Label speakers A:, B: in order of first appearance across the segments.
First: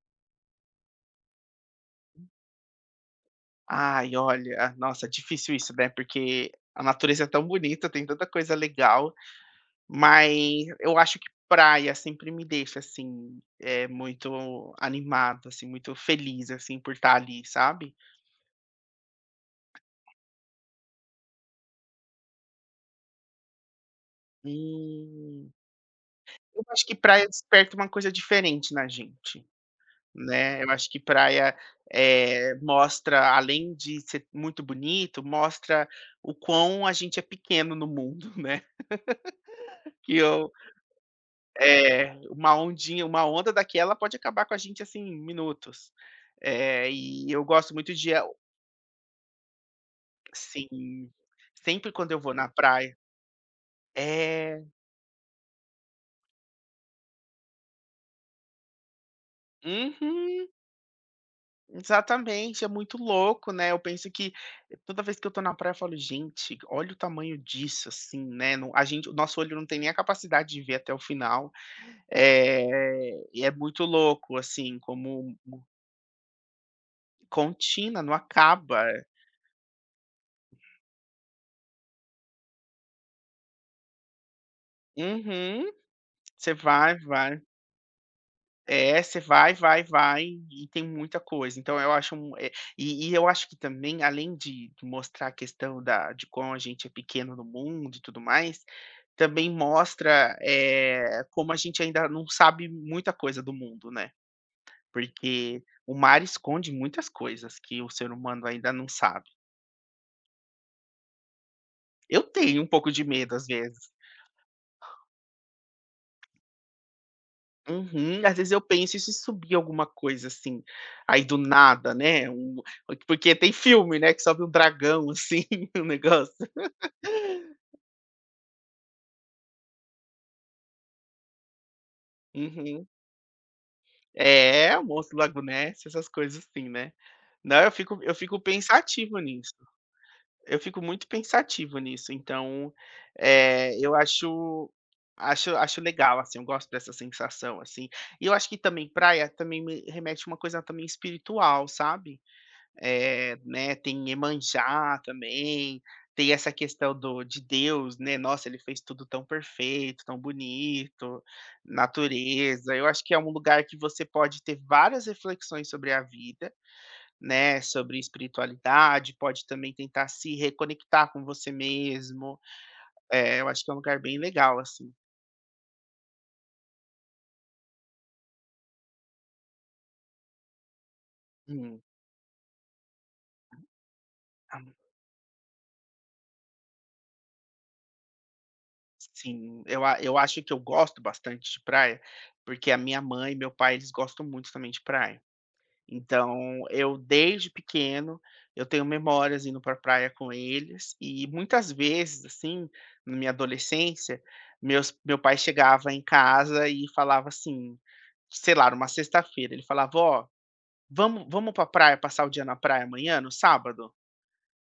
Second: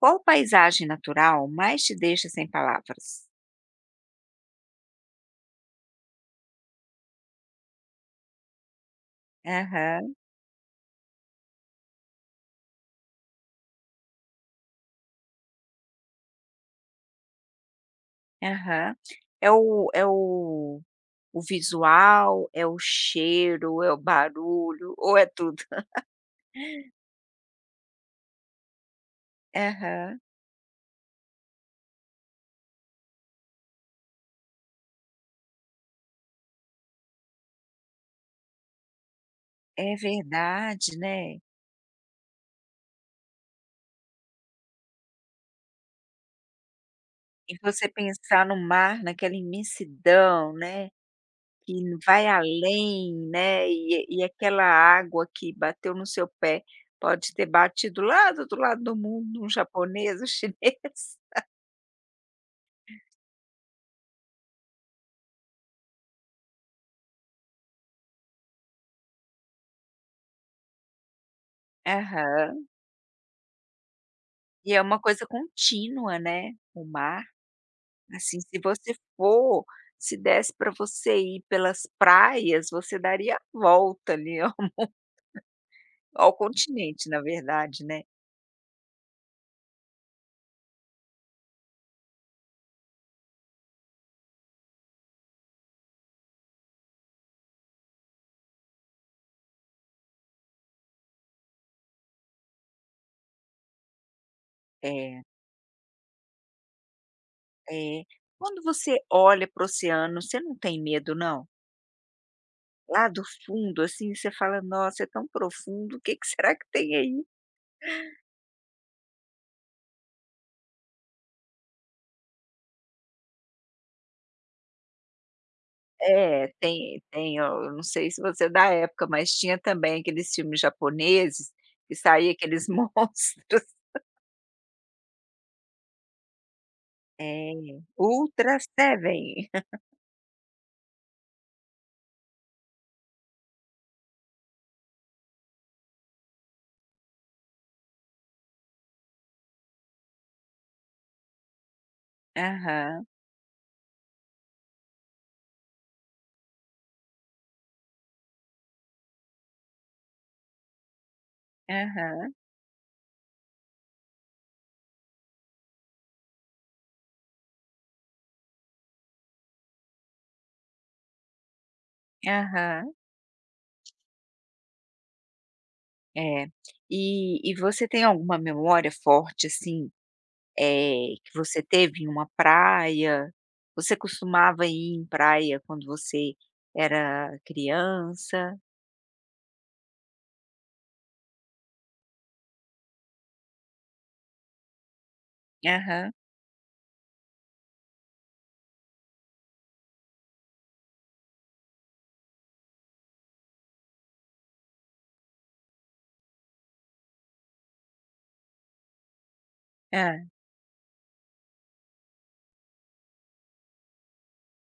A: Qual paisagem natural mais te deixa sem palavras?
B: Ai, olha, nossa, difícil isso, né, porque a natureza é tão bonita, tem tanta coisa legal,
A: Aham,
B: mas eu acho que praia sempre me deixa, assim, é muito animado, assim, muito feliz, assim, por estar ali, sabe.
A: aham. É o o visual, é o cheiro, é o
B: E
A: barulho ou é tudo?
B: eu acho que praia desperta uma coisa diferente na gente,
A: Aham.
B: né. Eu acho que praia, mostra, além de ser muito bonito, mostra o quão a gente é pequeno no mundo, né.
A: É
B: que eu
A: verdade, né.
B: É, uma onda daquela pode acabar com a gente, assim, em minutos. E eu
A: E
B: gosto
A: você
B: muito de a
A: pensar no mar, naquela imensidão, né,
B: sim, sempre quando eu
A: vai
B: vou na praia
A: além, né, e
B: é.
A: aquela água que bateu no seu pé, pode ter batido lá do outro lado do mundo, um japonês, um
B: Uhum,
A: chinês.
B: exatamente, é muito louco, né, eu penso que toda vez que eu estou na praia eu falo: "Gente, olha o tamanho disso", assim, né, não a gente o nosso olho não tem nem a capacidade de ver até o final.
A: Aham.
B: E é muito louco,
A: E
B: assim,
A: é uma coisa
B: como
A: contínua, né, o mar.
B: contina, não
A: Assim,
B: acaba.
A: se desse para você ir pelas praias, você daria a volta ali ao mu
B: Uhum,
A: ao
B: você vai,
A: continente, na
B: vai.
A: verdade, né.
B: É, você vai, vai, vai e tem muita coisa. Então eu acho um eh, e eu acho que também, além de mostrar a questão da de como a gente é pequeno no mundo e tudo mais, também mostra, como a gente ainda não sabe muita coisa do mundo, né.
A: É,
B: Porque o mar esconde muitas coisas que o
A: é.
B: ser humano
A: Quando
B: ainda não
A: você
B: sabe.
A: olha para o oceano, você não tem medo não?
B: Eu tenho um pouco de
A: Lá do
B: medo às
A: fundo,
B: vezes.
A: assim, você fala: "Nossa, é tão profundo, o que que será que tem aí?"
B: Uhum. Às vezes eu penso: "E se subir alguma coisa, assim, aí do nada, né, um" porque tem filme, né, que sobe um dragão, assim, o negócio.
A: É, tem o eu não sei se você é da época, mas tinha também aqueles filmes japoneses que saía aqueles
B: Uhum.
A: monstros.
B: É, o Monstro do Lago Ness, essas coisas assim, né.
A: É,
B: Não, eu fico
A: Ultra
B: pensativo
A: Seven.
B: nisso. Eu fico muito pensativo nisso, então, eu acho legal, assim, eu gosto dessa sensação, assim. E eu acho que também praia também me remete a uma coisa também espiritual, sabe?
A: Aham,
B: Né, tem Iemanjá também, tem essa questão do de Deus, né, nossa, ele fez tudo tão perfeito, tão bonito,
A: aham,
B: natureza. Eu acho que é um lugar que você pode ter várias reflexões sobre a vida, né, sobre espiritualidade, pode também tentar se reconectar com você mesmo.
A: aham.
B: Eu acho que é um lugar bem legal, assim.
A: É. E e você tem alguma memória forte, assim, é que você
B: Hum,
A: teve em uma praia? Você costumava
B: am
A: ir em praia quando você era criança?
B: Sim, eu acho que eu gosto bastante de praia, porque a minha mãe e meu pai, eles gostam muito também de praia.
A: Aham.
B: Então, eu desde pequeno, eu tenho memórias indo para praia com eles e muitas vezes, assim, na minha adolescência, meu pai chegava em casa e falava assim, sei lá, numa sexta-feira, ele falava: "Ó,
A: Hã.
B: vamos para praia, passar o dia na praia amanhã, no sábado?"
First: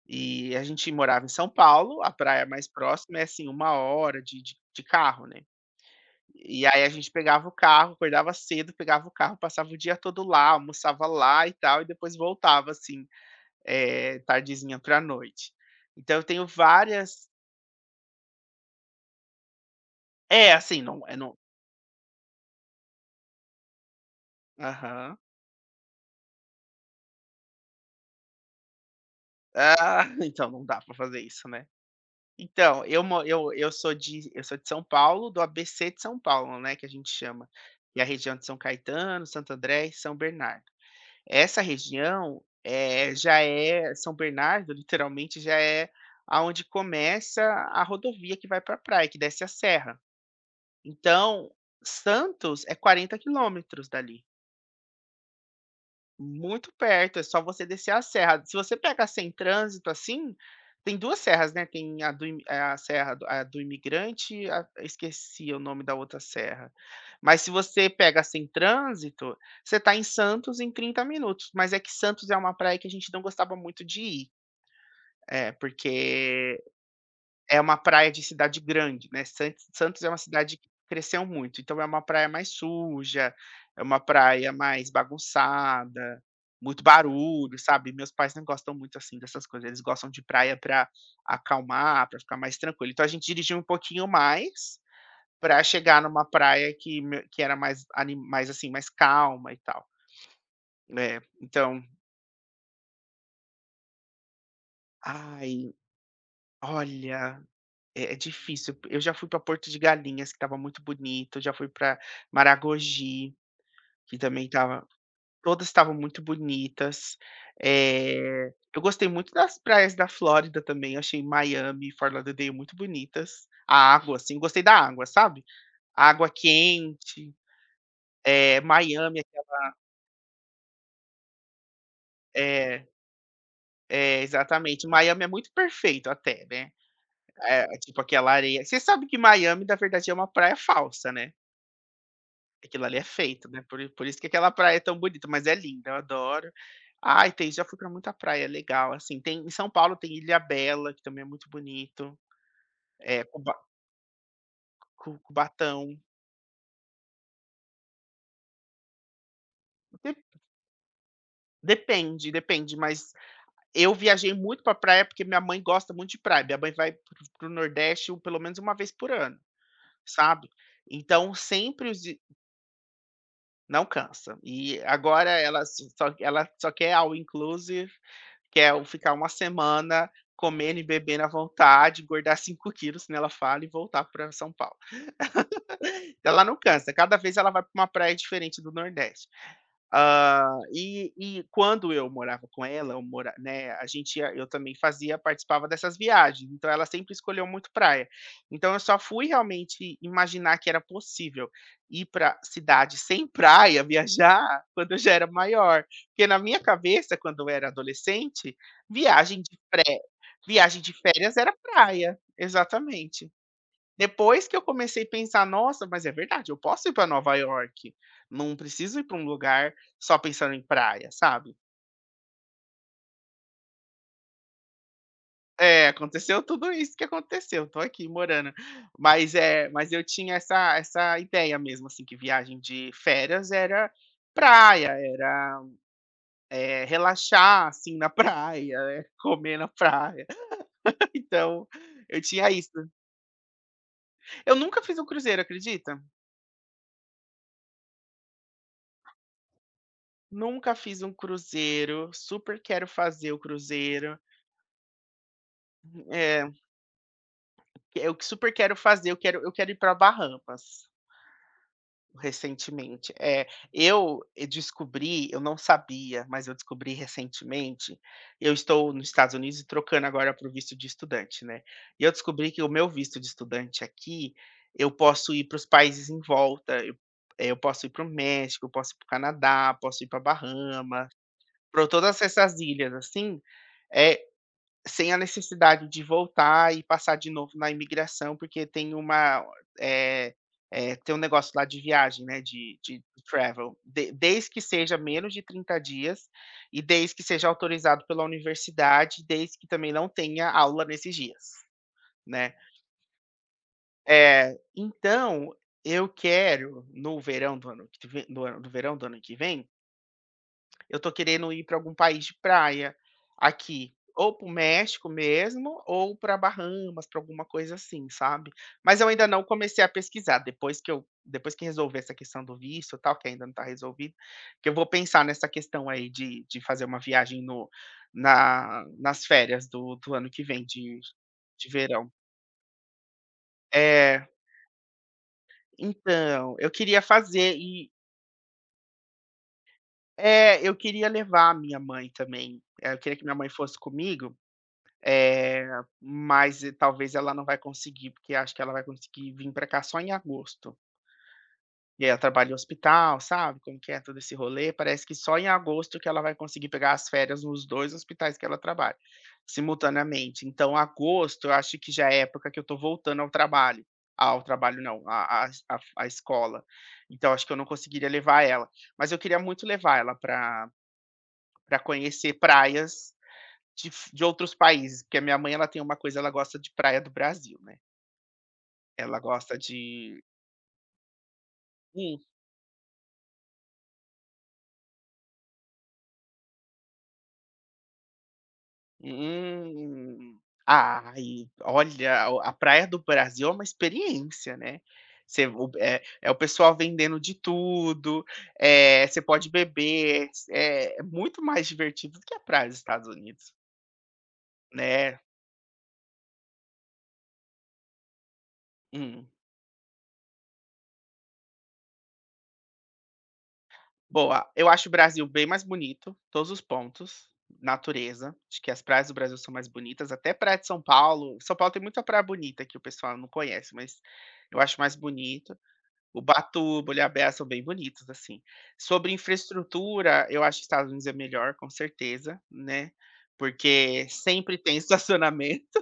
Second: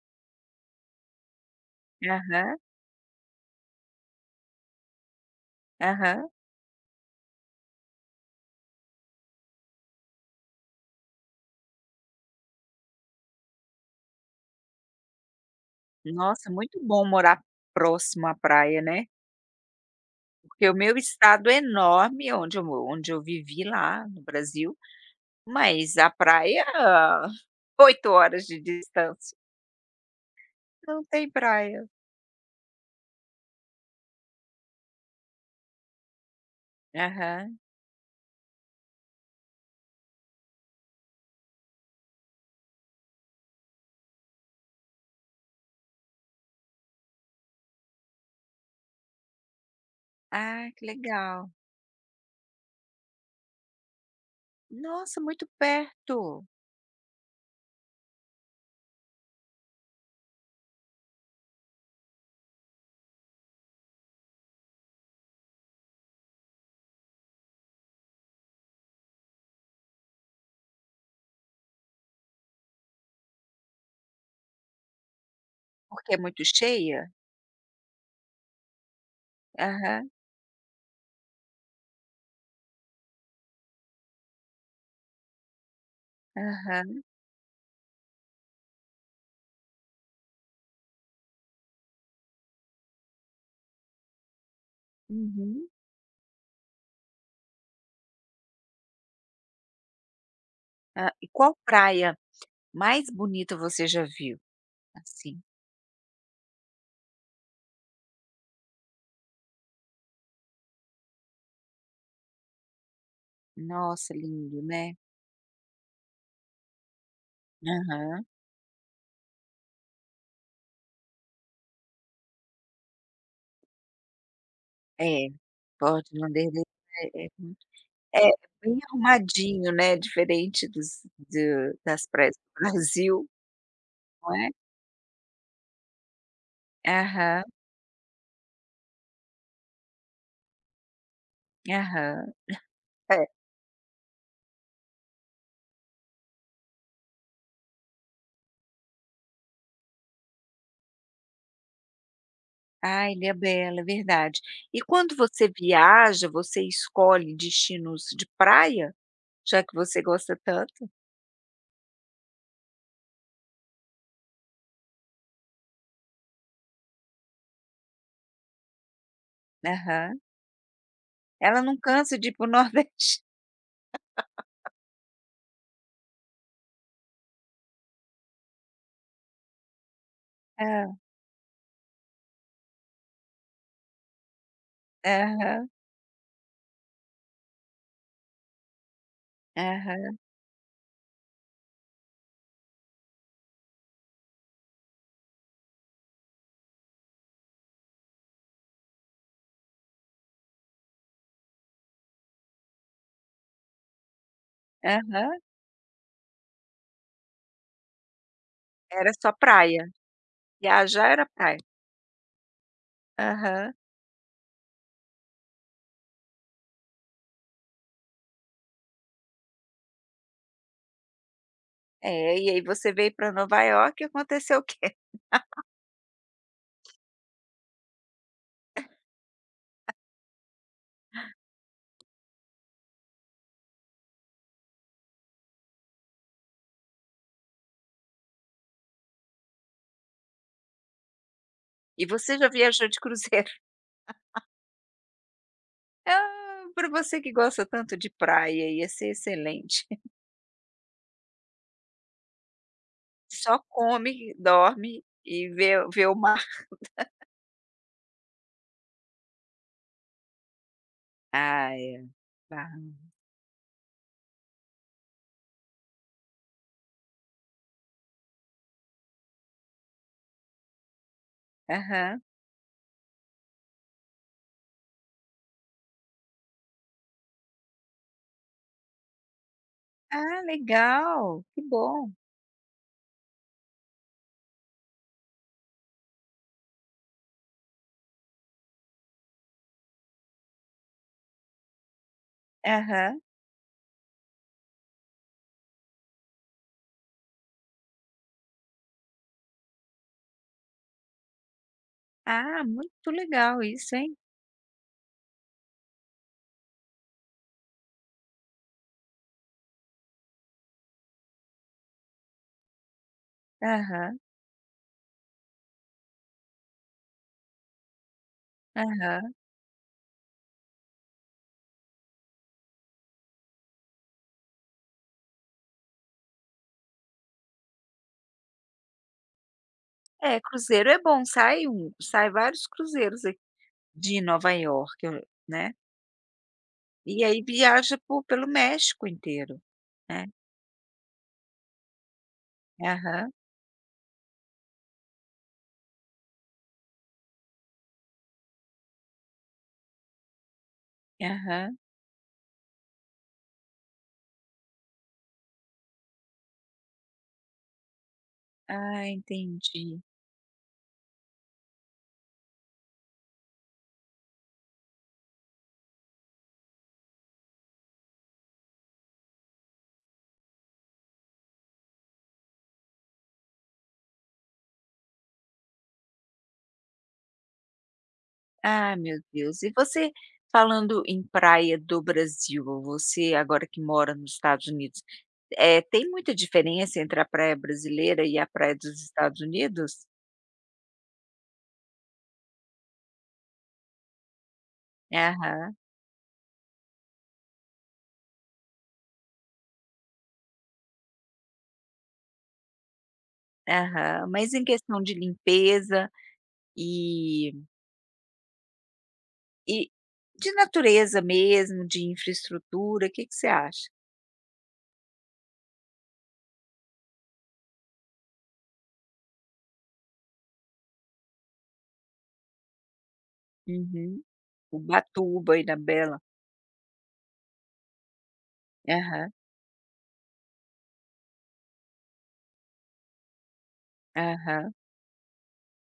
B: E a gente morava em São Paulo, a praia
A: Aham,
B: mais próxima é, assim, uma hora de carro, né.
A: aham.
B: E aí a gente pegava o carro, acordava cedo, pegava o carro, passava o dia todo lá, almoçava lá e tal, e depois voltava assim, tardezinha pra noite. Então eu tenho
A: Nossa, muito bom
B: várias.
A: morar próximo à praia, né.
B: É,
A: Porque o
B: assim,
A: meu
B: não é, não.
A: estado é enorme, onde eu vivi lá no Brasil.
B: Aham.
A: Mas a praia, 8 horas de distância.
B: Ah, então não dá pra
A: Não
B: fazer
A: tem
B: isso, né.
A: praia.
B: Então, eu mo eu sou de São Paulo, do ABC de São Paulo, né, que a gente chama,
A: Aham.
B: que é a região de São Caetano, Santo André e São Bernardo. Essa região, já é São Bernardo, literalmente, já é aonde começa a rodovia que vai pra praia, que desce a serra.
A: Ah, que
B: Então,
A: legal.
B: Santos é 40 quilômetros dali.
A: Nossa, muito perto.
B: Muito perto, é só você descer a serra. Se você pegar sem trânsito, assim, tem 2 serras, né, tem a serra do imigrante, e a esqueci o nome da outra serra. Mas se você pega sem trânsito, você tá em Santos em 30 minutos, mas é que Santos é uma praia que a gente não gostava muito de ir. É,
A: Porque é muito
B: porque
A: cheia?
B: é uma praia de cidade grande, né, Santos é
A: Aham,
B: uma cidade que cresceu muito, então é uma praia mais suja, é uma praia mais bagunçada, muito
A: aham.
B: barulho, sabe. Meus pais não gostam muito, assim, dessas coisas, eles gostam de praia para acalmar, para ficar mais tranquilo. Então a gente dirigiu um pouquinho mais, para
A: Uhum.
B: chegar numa praia que era mais, assim, mais calma e tal,
A: Hã,
B: né?
A: e qual
B: Então,
A: praia mais bonita você já viu, assim?
B: ai, olha, é difícil. Eu já fui para Porto de Galinhas, que estava muito bonito, já fui para Maragogi,
A: Nossa,
B: que também
A: lindo,
B: estava
A: né?
B: todas estavam muito bonitas.
A: Aham.
B: Eu gostei muito das praias da Flórida também, achei Miami e Fort Lauderdale muito bonitas. A água, assim, gostei da água,
A: É,
B: sabe. A
A: Porto de
B: água
A: É
B: quente,
A: muito é bem
B: Miami
A: arrumadinho, né, diferente dos do das praias do
B: é,
A: Brasil,
B: é,
A: não é?
B: exatamente. Miami é muito perfeito até, né.
A: Aham,
B: Tipo aquela areia, você sabe que Miami, na verdade, é uma praia falsa, né.
A: aham.
B: Aquilo ali é
A: É.
B: feito, né, por isso que aquela praia é tão bonita, mas é linda, eu adoro. Ai, tem já fui pra muita praia, é legal, assim, tem em São Paulo tem Ilha Bela que também é muito bonito,
A: Ah,
B: eh,
A: Ilha
B: Cuba
A: Bela, é verdade. E
B: Cu
A: quando você
B: Cubatão,
A: viaja, você escolhe destinos de praia? Já que você
B: de
A: gosta tanto?
B: depende, depende, mas eu viajei muito pra praia, porque minha mãe gosta muito de praia, minha mãe vai pro o Nordeste pelo menos uma vez por ano,
A: Aham.
B: sabe. Então
A: Ela não
B: sempre os
A: cansa
B: di
A: de ir para o Nordeste.
B: não cansa. E agora ela só quer all inclusive. Que é o ficar uma semana comendo e
A: Ah,
B: bebendo à vontade, engordar 5 quilos, que ela fala, e voltar para São Paulo.
A: aham,
B: Ela não cansa, cada vez ela vai para uma praia diferente do Nordeste.
A: aham,
B: Ah, e quando eu morava com ela, eu mora né, a gente ia eu também fazia participava dessas viagens, então ela sempre escolheu muito praia. Então eu só fui realmente imaginar que era possível ir para cidade sem praia, viajar, quando eu já era
A: aham.
B: maior. Porque na minha cabeça, quando eu era adolescente,
A: Era só
B: viagem de pré
A: praia.
B: viagem de
A: Viajar era
B: férias era
A: praia.
B: praia. Exatamente.
A: Aham.
B: Depois que eu comecei a pensar: "Nossa, mas é verdade, eu posso ir para Nova York, não preciso ir para um lugar só pensando em praia", sabe.
A: É, e aí você veio para Nova York e aconteceu o quê?
B: É, aconteceu tudo isso que aconteceu, tô aqui morando. Mas, é, mas eu tinha essa ideia mesmo, assim, que viagem de férias era praia, era, relaxar, assim, na praia, comer na praia. Então,
A: E
B: eu
A: você já
B: tinha isso.
A: viajou de cruzeiro.
B: Eu nunca fiz um cruzeiro, acredita?
A: Ah, para você que gosta tanto de praia, ia ser excelente.
B: Nunca fiz um cruzeiro, super quero fazer o
A: Só
B: cruzeiro.
A: come, dorme e vê o mar.
B: É, eu que super quero fazer, eu quero ir para Bahamas
A: Ah, é. Barra.
B: recentemente. É, eu descobri, eu não sabia, mas eu descobri recentemente, eu estou nos Estados Unidos e trocando agora para o visto de estudante, né. E eu
A: Aham.
B: descobri que o meu visto de estudante aqui, eu posso ir para os países em volta, eu posso ir para o México, eu posso ir para o Canadá, posso ir para
A: Ah,
B: Bahamas,
A: legal, que
B: para
A: bom.
B: todas essas ilhas, assim, eh, Sem a necessidade de voltar e passar de novo na imigração, porque tem uma, eh eh, tem um negócio lá de viagem, né, de
A: Aham.
B: travel, de desde que seja menos de 30 dias e desde que seja autorizado pela universidade, desde que também não tenha aula nesses dias, né.
A: Ah, muito legal isso, hein.
B: É, então eu quero no verão do ano que vem no ano no verão do ano que vem, eu tô querendo ir para algum país de praia aqui,
A: Aham,
B: ou para o México mesmo, ou para Bahamas, para alguma coisa assim, sabe. Mas eu ainda
A: aham.
B: não comecei a pesquisar, depois que resolver essa questão do visto, e tal, que ainda não está resolvido, que eu vou pensar nessa questão aí de fazer uma viagem no na nas férias do ano
A: É,
B: que vem
A: cruzeiro é
B: de
A: bom,
B: de verão.
A: sai vários cruzeiros aqui de
B: É,
A: Nova Iorque, né,
B: então, eu queria
A: e aí
B: fazer e
A: viaja por pelo México inteiro, né.
B: é, eu queria levar a minha mãe também, eu queria que
A: Aham,
B: minha mãe fosse comigo. Eh, mas e talvez ela não vai conseguir, porque acho que ela vai conseguir vir para cá só em agosto.
A: aham.
B: E aí ela trabalha em hospital, sabe como que é todo esse rolê? Parece que só em agosto que ela vai conseguir pegar as férias nos 2 hospitais que ela trabalha,
A: Ah, entendi.
B: simultaneamente. Então agosto eu acho que já é a época que eu tô voltando ao trabalho, ao trabalho não, à à es à à escola. Então acho que eu não conseguiria levar ela. Mas eu queria muito levar ela para conhecer praias de outros países, porque a minha mãe, ela tem uma coisa, ela gosta de praia do Brasil, né.
A: Ah,
B: Ela
A: meu
B: gosta
A: Deus. E você
B: de.
A: falando em praia do
B: Hum,
A: Brasil, ou você agora que mora nos Estados Unidos, tem muita diferença entre a praia brasileira e a praia dos Estados Unidos?
B: hum. Ai, olha, o a praia do Brasil é uma experiência, né. Você o
A: Aham,
B: é é o pessoal vendendo de tudo, você pode beber, é muito mais divertido do que a praia dos Estados Unidos,
A: aham. Mas em questão de
B: né.
A: limpeza e
B: Hum.
A: e de natureza mesmo, de infraestrutura, o que que você acha?
B: Boa. Eu acho o Brasil bem mais bonito, todos os pontos, natureza, acho que as praias do Brasil são mais bonitas, até praia de São Paulo, São Paulo tem muita praia bonita que o pessoal não conhece, mas
A: Uhum.
B: eu acho mais
A: Ubatuba,
B: bonito.
A: Ilhabela.
B: Ubatuba, Ilhabela são bem bonitos, assim. Sobre
A: Aham,
B: infraestrutura, eu acho que Estados Unidos é melhor, com certeza, né, porque sempre
A: aham.
B: tem estacionamento,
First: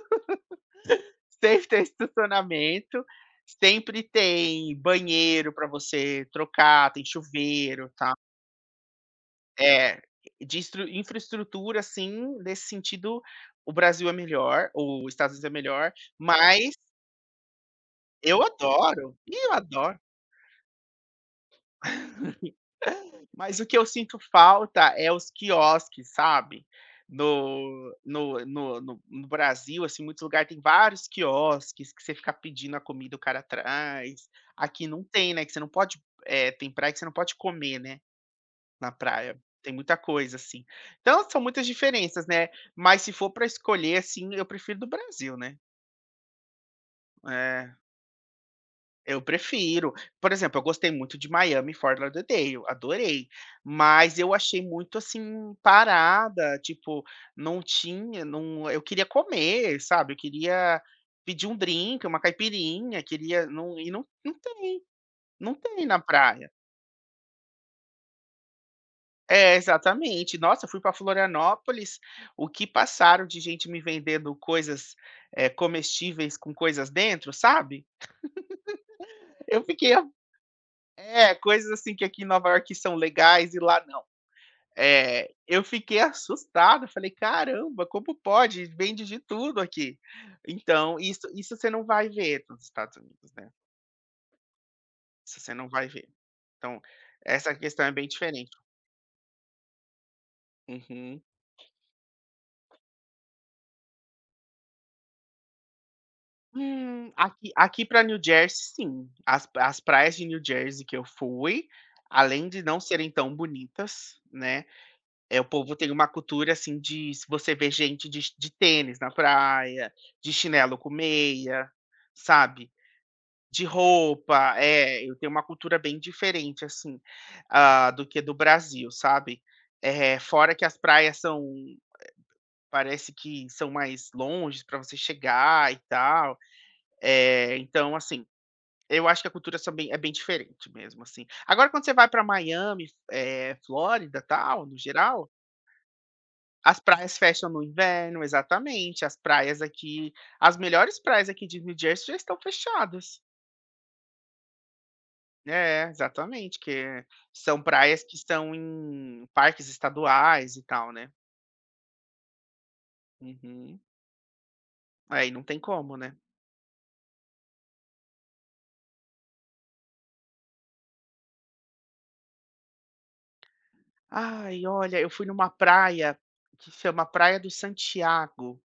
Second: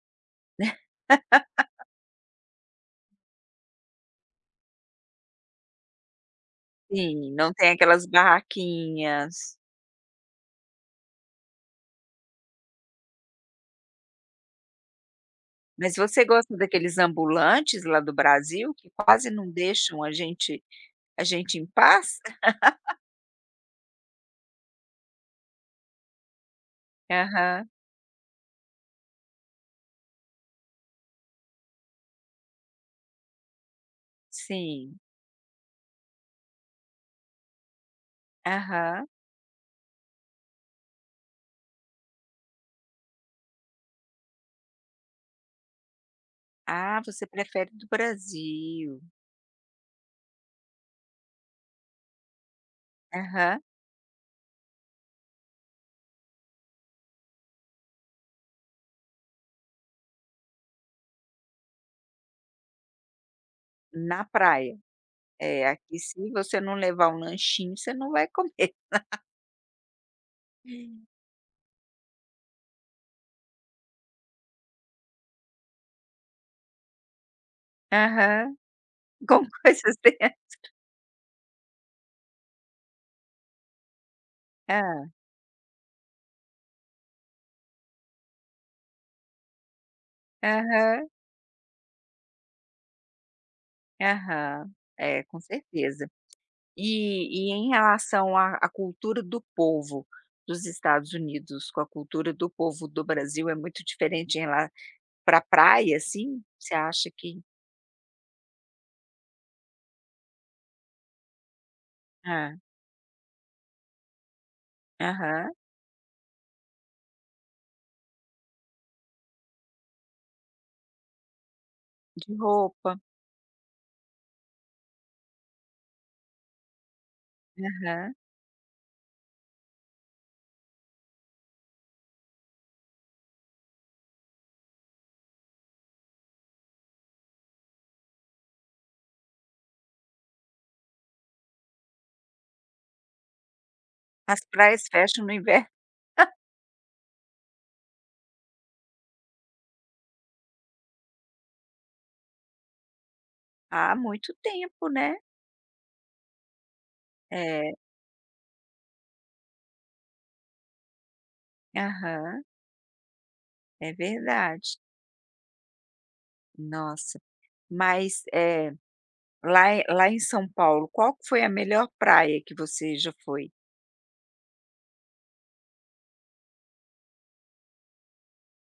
B: sempre tem estacionamento, sempre tem banheiro para você trocar, tem
A: Sim, não tem
B: chuveiro,
A: aquelas
B: tal.
A: barraquinhas.
B: É, de instru infraestrutura, assim, nesse sentido, o Brasil é melhor, o Estados Unidos é melhor,
A: Mas você gosta
B: mas
A: daqueles ambulantes lá do
B: eu
A: Brasil que
B: adoro,
A: quase
B: ih,
A: não
B: eu adoro.
A: deixam a gente em paz?
B: Mas o que eu sinto falta é os quiosques, sabe.
A: Aham,
B: No Brasil, assim, muitos lugares tem vários quiosques que você fica pedindo a comida, o cara traz. Aqui
A: sim.
B: não tem, né, que você não pode, tem praia que você não pode comer, né. Na
A: Aham.
B: praia. Tem muita coisa, assim. Então, são muitas diferenças, né. Mas se for para escolher, assim, eu prefiro do Brasil, né.
A: Ah, você prefere
B: É,
A: do Brasil.
B: eu prefiro. Por exemplo, eu gostei muito de Miami e Fort Lauderdale, adorei.
A: Aham.
B: Mas eu achei muito, assim, parada, tipo, não tinha não eu queria comer, sabe, eu queria pedir um drink, uma caipirinha, queria não e não
A: Na
B: não
A: praia.
B: tem, não
A: É,
B: tem na
A: aqui se
B: praia.
A: você não levar um lanchinho, você não vai comer.
B: É, exatamente. Nossa, eu fui para Florianópolis, o que passaram de gente me vendendo coisas, comestíveis com coisas dentro, sabe.
A: Aham. Com
B: Eu fiquei
A: coisas
B: a
A: de
B: é, coisas assim que aqui em Nova York são legais e lá não.
A: hã.
B: É, eu fiquei assustado, eu falei: "Caramba, como pode? Vende de tudo aqui". Então
A: Aham,
B: isso você não vai ver nos Estados Unidos, né,
A: aham. É,
B: isso
A: com
B: você não vai ver.
A: certeza.
B: Então,
A: E
B: essa
A: em
B: questão é bem
A: relação
B: diferente.
A: à cultura do povo dos Estados
B: Uhum.
A: Unidos com a cultura do povo do Brasil é muito diferente em rela pra praia, assim, você acha que
B: Aqui para New Jersey, sim. As praias de New Jersey que eu fui, além
A: ah,
B: de não serem tão bonitas, né, é o
A: aham,
B: povo tem uma cultura, assim, de se você vê gente de tênis na praia, de chinelo com meia,
A: de
B: sabe,
A: roupa,
B: de roupa. É, eu tenho uma cultura bem diferente, assim, do
A: aham.
B: que do Brasil, sabe. É fora que as praias são parece que são mais longes para você chegar e tal. Então, assim, eu acho que a cultura são bem diferente mesmo, assim. Agora quando você vai para Miami, Flórida,
A: As
B: tal, no
A: praias fecham
B: geral,
A: no inverno
B: as praias fecham no inverno exatamente, as praias aqui as melhores praias aqui de New Jersey já estão fechadas.
A: há muito tempo, né.
B: É, exatamente, que são
A: É,
B: praias que estão em parques estaduais e tal, né.
A: aham,
B: Uhum.
A: é verdade.
B: Aí não tem como, né.
A: Nossa, mas, lá em São Paulo, qual que foi a melhor praia que você já foi?
B: Ai, olha, eu fui numa praia que chama Praia do Santiago.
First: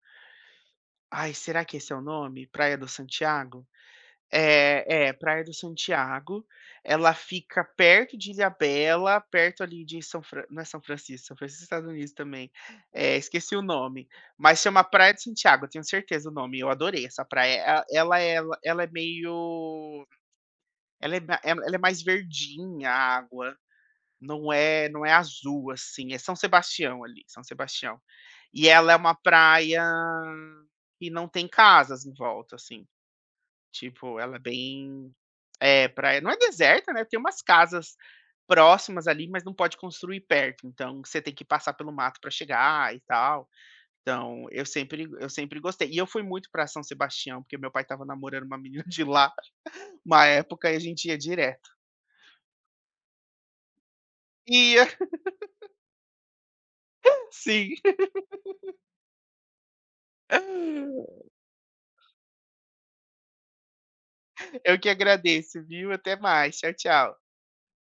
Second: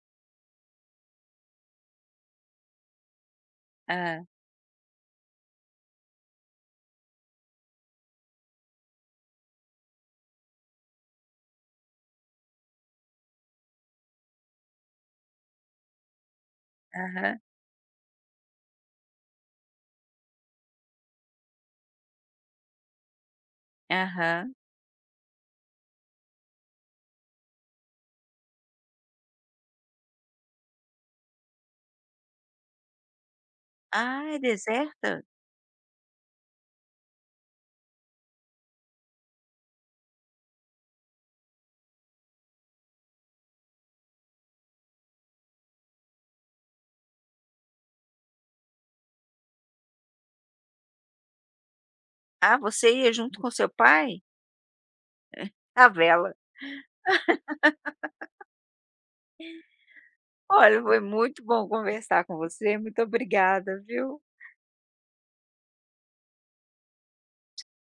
B: Ai, será que esse é o nome? Praia do Santiago?
A: Hã,
B: É, é, Praia do Santiago, ela fica perto de Ilhabela, perto ali de São Fran não é São Francisco, São Francisco é Estados Unidos também, esqueci o nome, mas chama Praia de Santiago, eu tenho certeza o nome, eu adorei essa
A: aham,
B: praia, e ela é- ela é meio ela é mais verdinha a água,
A: aham.
B: não é azul, assim, é São Sebastião ali, São Sebastião. E ela é uma praia que não tem casas em volta, assim, tipo,
A: Ah,
B: ela é
A: é
B: bem
A: deserta?
B: é, praia não é deserta, né, tem umas casas próximas ali, mas não pode construir perto, então você tem que passar pelo mato para chegar e tal. Então, eu sempre gostei. E eu fui muito para São Sebastião, porque meu pai estava namorando uma menina de lá, uma época, e a gente ia direto.
A: Ah, você ia junto com seu pai?
B: Ia,
A: À vela.
B: sim.
A: Olha, foi muito bom conversar com você, muito obrigada, viu.
B: Eu que agradeço, viu. Até mais. Tchau, tchau.